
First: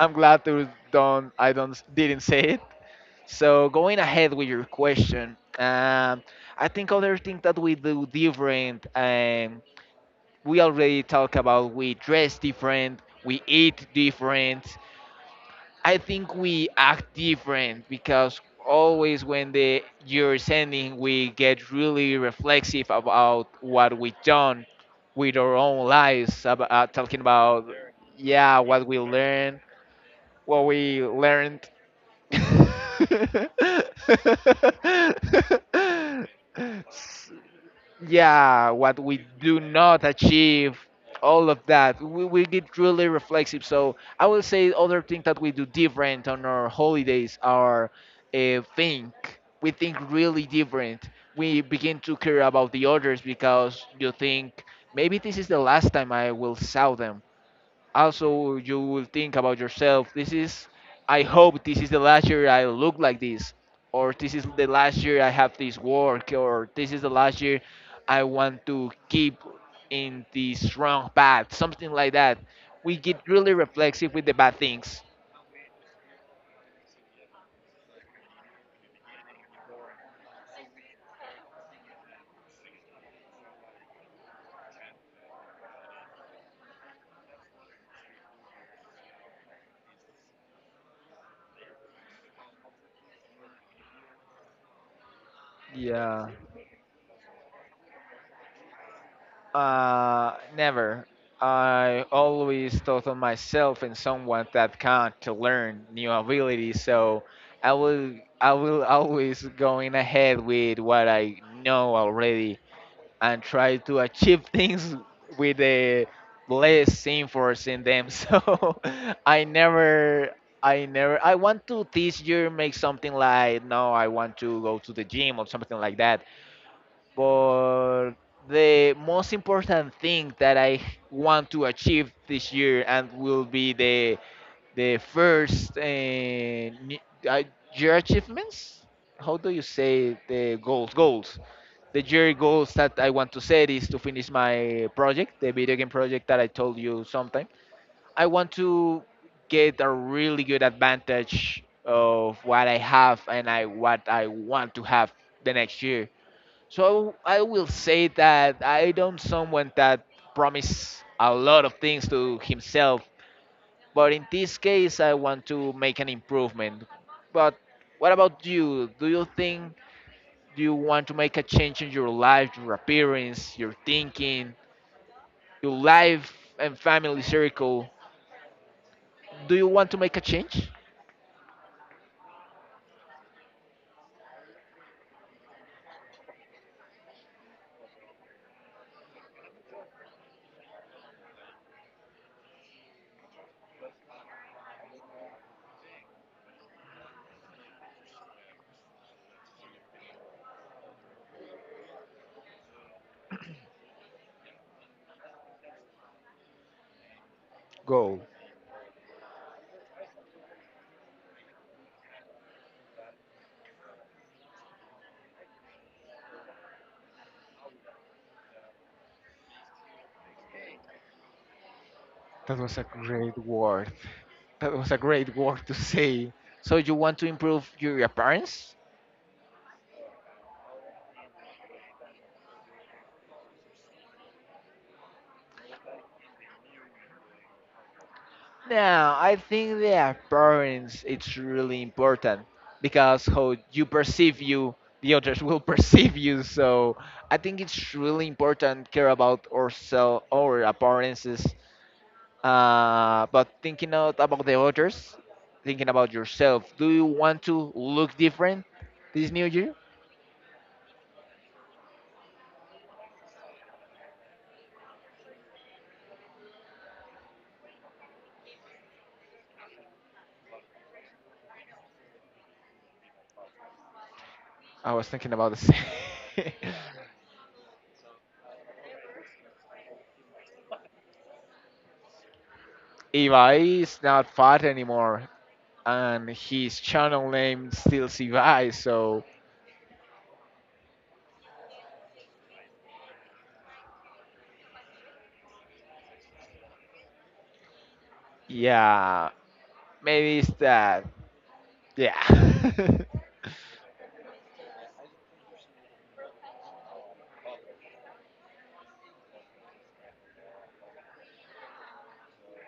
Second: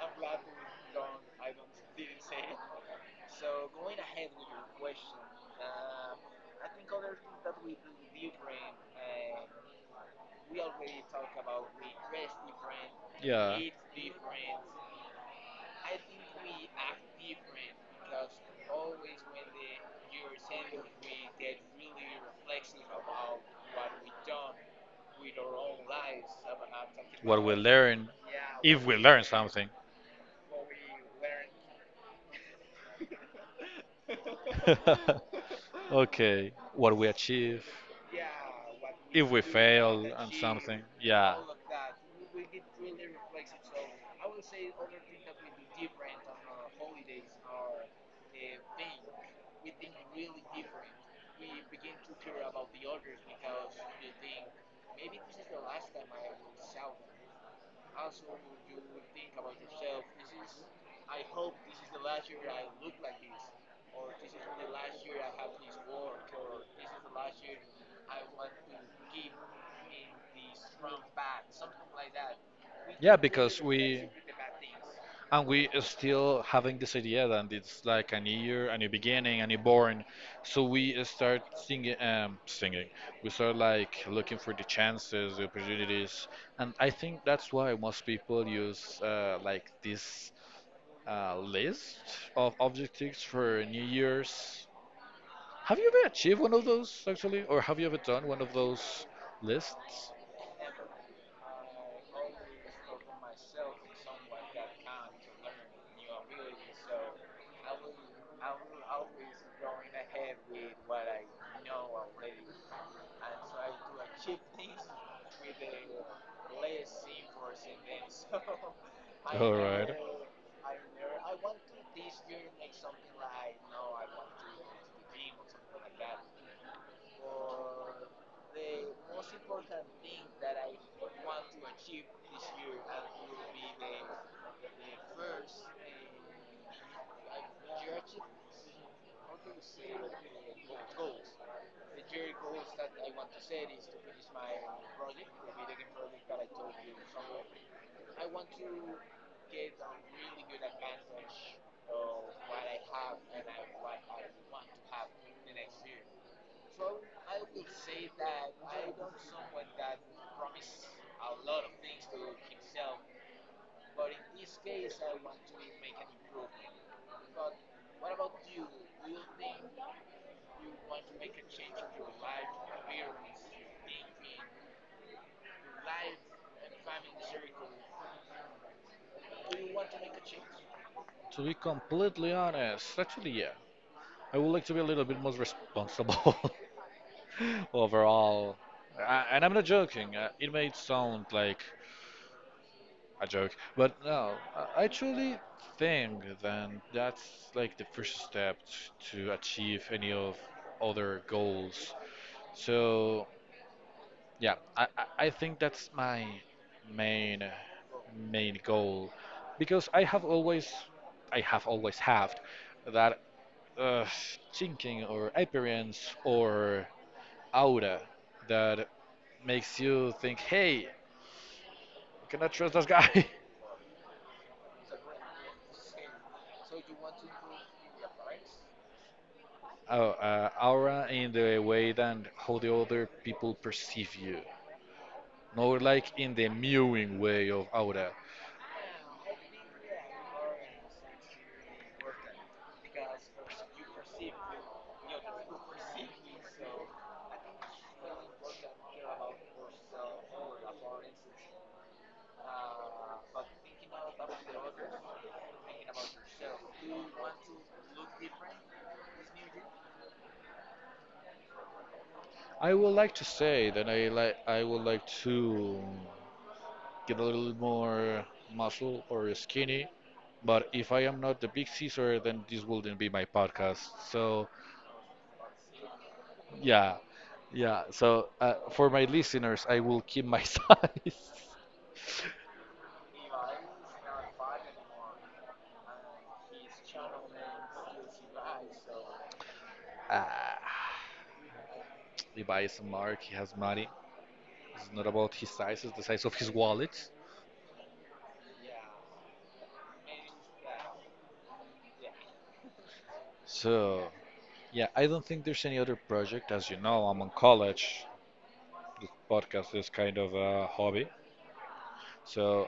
[SPEAKER 2] I'm glad to don't I don't didn't say it. So going ahead with your question, I think other thing that we do different. We already talk about we dress different, we
[SPEAKER 1] Yeah.
[SPEAKER 2] eat different, I think we act different because always when the year's ending, we get really reflexive about what we done with our own lives, about, talking
[SPEAKER 1] What we
[SPEAKER 2] about,
[SPEAKER 1] learn,
[SPEAKER 2] yeah,
[SPEAKER 1] if
[SPEAKER 2] what
[SPEAKER 1] we
[SPEAKER 2] we
[SPEAKER 1] learn
[SPEAKER 2] learned,
[SPEAKER 1] something.
[SPEAKER 2] what we learned.
[SPEAKER 1] okay. What we achieve,
[SPEAKER 2] Yeah, what we
[SPEAKER 1] if we
[SPEAKER 2] do not
[SPEAKER 1] fail on
[SPEAKER 2] achieve,
[SPEAKER 1] something. Yeah.
[SPEAKER 2] all of that. We get really reflexive. So I will say other thing that we do different on our holidays are think. We think really different. We begin to care about the others because you think maybe this is the last time I will saw them. Also, you will think about yourself. This is, I hope this is the last year I look like this, or this is the last year I have this work, or this is the last year I want to keep in this wrong path, something like that. We
[SPEAKER 1] Yeah,
[SPEAKER 2] get really
[SPEAKER 1] because we.
[SPEAKER 2] reflexive with the bad things.
[SPEAKER 1] And we still having this idea that it's like a new year, a new beginning, a new born. So we start singing, singing. We start like looking for the chances, the opportunities, and I think that's why most people use like this list of objectives for New Year's. Have you ever
[SPEAKER 2] Yeah.
[SPEAKER 1] achieved one of those actually, or have you ever done one of those lists?
[SPEAKER 2] Never. I always thought of myself and someone that can't to learn new abilities, so I will always going ahead with what I know already and try to achieve things with a less efforts in them. So I
[SPEAKER 1] All right.
[SPEAKER 2] never I never I want to this year make something like no I want to go to the gym or something like that, but the most important thing that I want to achieve this year and will be the first uh, year achievements. How do you say the goals? Goals. The year goals that I want to set is to finish my project, the video game project that I told you sometime. I want to get a really good advantage of what I have and I what I want to have the next year, so I will say that I don't someone that promise a lot of things to himself, but in this case I want to make an improvement. But what about you? Do you think you want to make a change in your life, your appearance, your thinking, your life and family circle? Do you want to make a change?
[SPEAKER 1] To be completely honest, actually, yeah. I would like to be a little bit more responsible overall. I, and I'm not joking. It may sound like a joke, but no, I truly think then that's like the first step to achieve any of other goals. So yeah, I think that's my main
[SPEAKER 2] Go.
[SPEAKER 1] main goal because I have always had that thinking or appearance or aura that makes you think, hey, I cannot
[SPEAKER 2] That
[SPEAKER 1] trust
[SPEAKER 2] was a
[SPEAKER 1] that guy.
[SPEAKER 2] great word. That was a great word to say. So you want to improve your appearance?
[SPEAKER 1] Oh, aura in the way that how the other people perceive you, not like in the mewing way of aura.
[SPEAKER 2] Now, I think the appearance it's really important because how you perceive you, the others will perceive you. So I think it's really important care about ourselves, our appearances. But thinking out about the others, thinking about yourself. Do you want to look different this new year?
[SPEAKER 1] I would like to say that I would like to get a little more muscle or skinny, but if I am not the big Caesar, then this wouldn't be my podcast. So
[SPEAKER 2] I was thinking about the same.
[SPEAKER 1] yeah, yeah. So for my listeners, I will keep my size.
[SPEAKER 2] Ibai is not fat anymore, and his channel name still Ibai. So.
[SPEAKER 1] Uh, Levi is smart. He has money. It's not about his size. It's the size of his wallet.
[SPEAKER 2] Yeah, maybe it's that. Yeah.
[SPEAKER 1] So yeah, I don't think there's any other project. As you know, I'm in college. This podcast is kind of a hobby. So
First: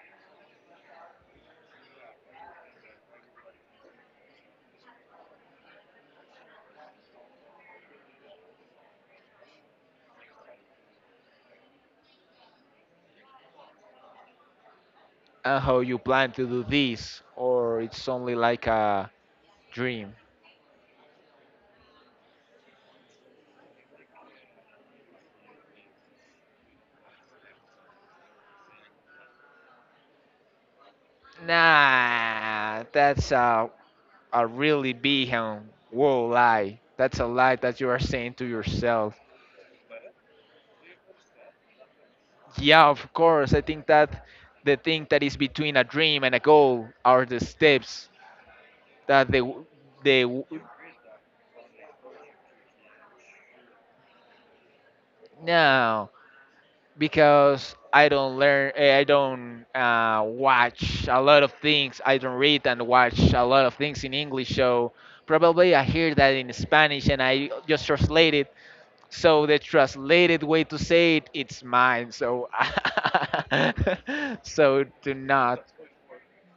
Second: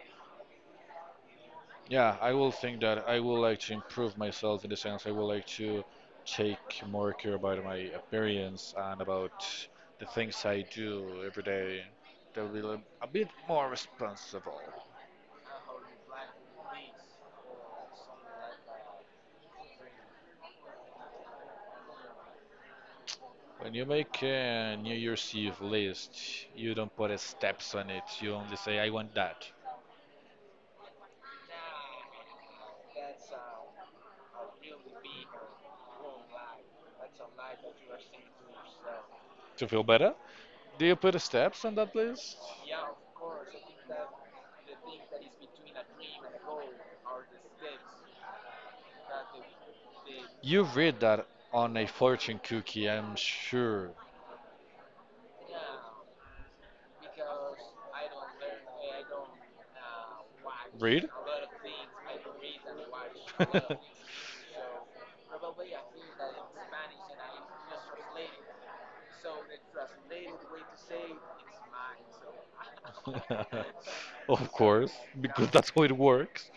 [SPEAKER 1] yeah, I will think that I would like to improve myself in the sense I would like to take more care about my appearance and about the things I do every day. That will be a bit more responsible.
[SPEAKER 2] And how you plan to do this, or it's only like a dream.
[SPEAKER 1] When you make a New Year's Eve list, you don't put steps on it. You only say, I want that.
[SPEAKER 2] Nah, that's a really big and whoa lie. That's a lie that you are saying to yourself.
[SPEAKER 1] To feel better? Do you put steps on that list?
[SPEAKER 2] Yeah, of course. I think that the thing that is between a dream and a goal are the steps that they, w-
[SPEAKER 1] You read that on a fortune cookie, I'm sure.
[SPEAKER 2] no. Because I don't learn, I don't watch
[SPEAKER 1] Read?
[SPEAKER 2] a lot of things. I don't read and watch a lot of things in English. So probably I hear that in Spanish and I just translate it. So the translated way to say it, it's mine. So,
[SPEAKER 1] Of
[SPEAKER 2] so
[SPEAKER 1] course,
[SPEAKER 2] do
[SPEAKER 1] because
[SPEAKER 2] not.
[SPEAKER 1] that's how it works.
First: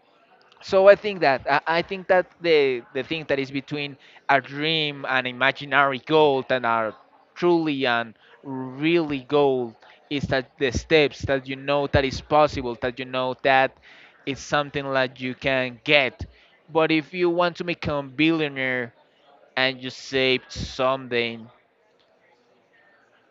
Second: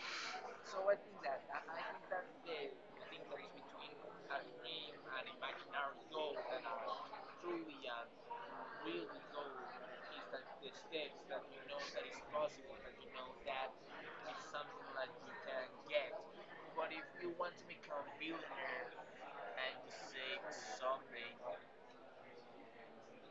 [SPEAKER 2] So I think that I think that the thing that is between a dream and imaginary goal and a truly and really goal is that the steps that you know that is possible that you know that it's something that you can get. But if you want to become billionaire and you saved something,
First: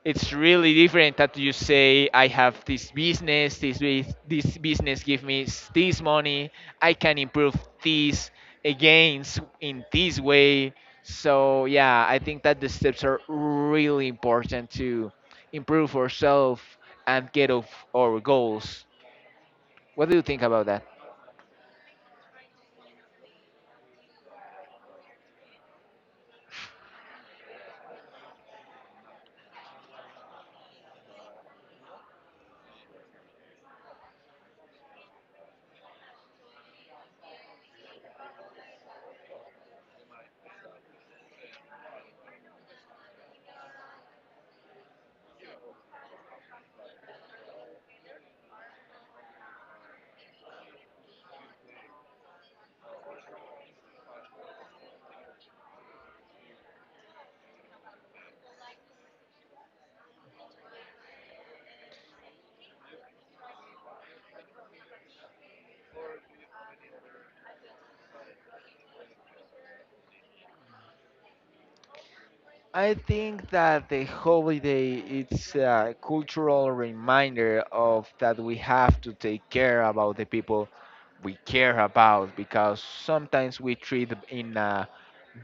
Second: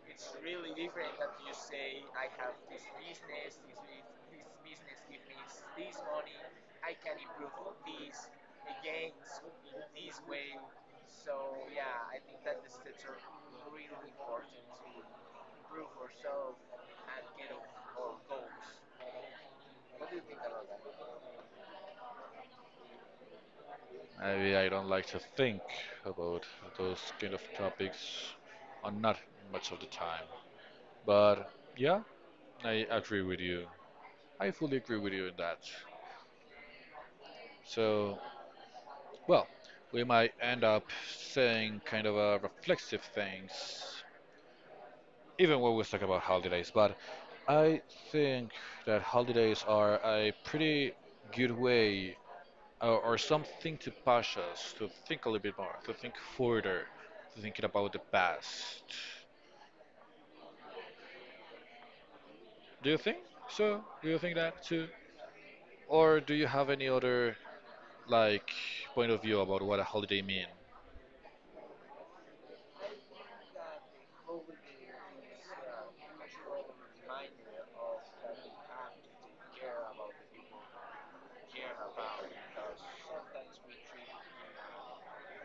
[SPEAKER 2] it's really different that you say I have this business, this business give me this money. I can improve this gains in this way. So yeah, I think that the steps are really important to improve ourselves and get of our goals. What do you think about that?
[SPEAKER 1] I don't like to think about those kind of topics, or not much of the time. But yeah, I agree with you. I fully agree with you in that. So, well, we might end up saying kind of a reflexive things even when we talk about holidays, but I think that holidays are a pretty good way or something to push us to think a little bit more, to think further, to thinking about the past. Do you think so? Do you think that too? Or do you have any other like point of view about what a holiday mean?
[SPEAKER 2] I think that the holiday it's a cultural reminder of that we have to take care about the people we care about, because sometimes we treat in a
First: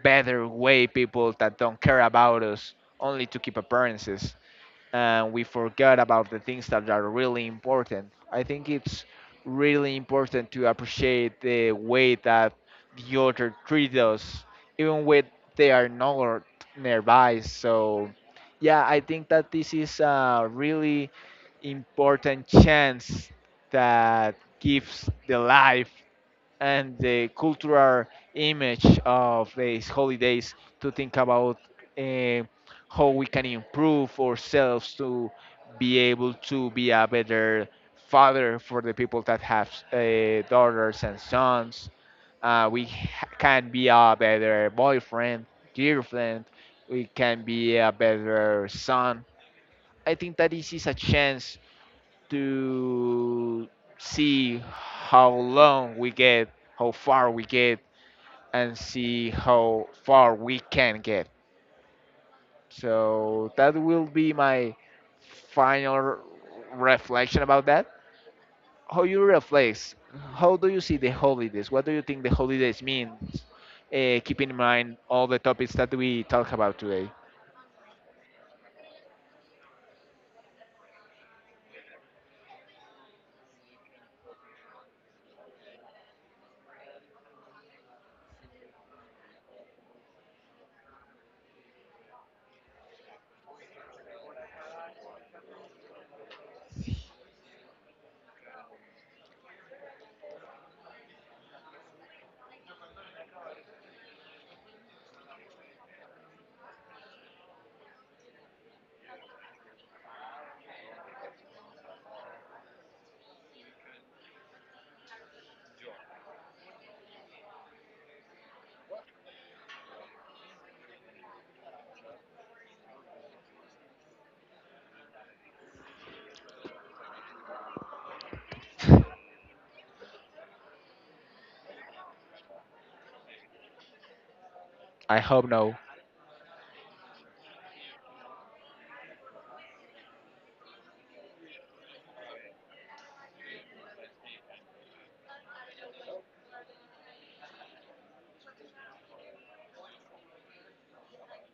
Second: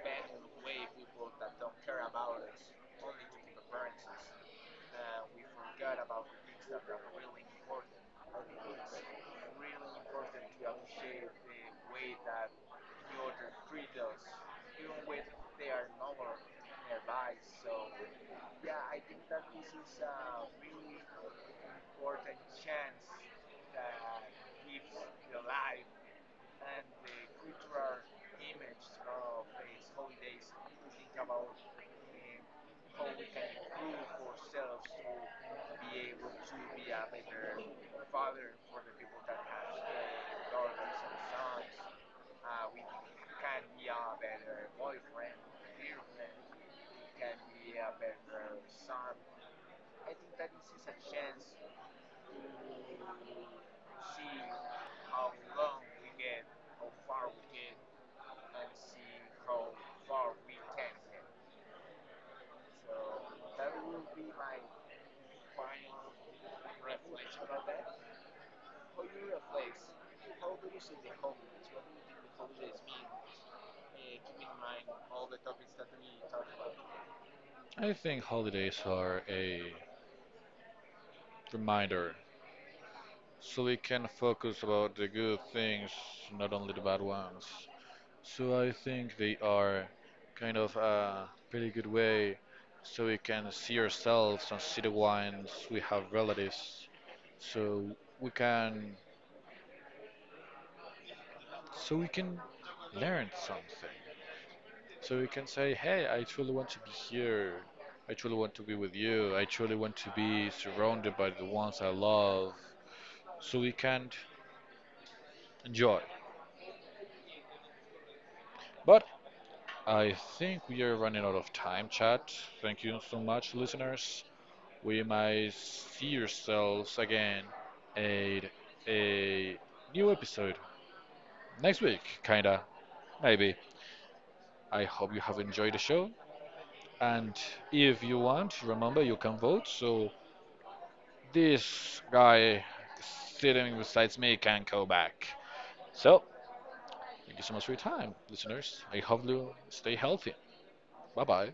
[SPEAKER 2] better way people that don't care about us only to keep appearances, and we forgot about the things that are really important. I think it's really important to appreciate the way that the other treat us, even when they are not nearby. So, yeah, I think that this is a really important chance that gives the life and the cultural image of these holidays to think about uh, how we can improve ourselves to be able to be a better father for the people that have daughters and sons. We can be a better boyfriend, girlfriend. We can be a better son. I think that this is a chance to see how long we get, how far we get, and see how far we can get. So that will be my final reflection about that. How you reflect? How do you see the holidays? What do you think the holidays mean? Keep in mind all the topics that we talk about today.
[SPEAKER 1] I think holidays are a reminder so we can focus about the good things, not only the bad ones. So I think they are kind of a pretty good way so we can see ourselves and see the wines we have relatives so we can, so we can learn something. So we can say, hey, I truly want to be here. I truly want to be with you. I truly want to be surrounded by the ones I love. So we can enjoy. But I think we are running out of time, chat. Thank you so much, listeners. We might see yourselves again at a new episode next week, kinda, maybe. I hope
[SPEAKER 2] I
[SPEAKER 1] you have
[SPEAKER 2] hope
[SPEAKER 1] enjoyed
[SPEAKER 2] no.
[SPEAKER 1] the show. And if you want, remember you can vote. So this guy sitting beside me can go back. So thank you so much for your time, listeners. I hope you stay healthy. Bye bye.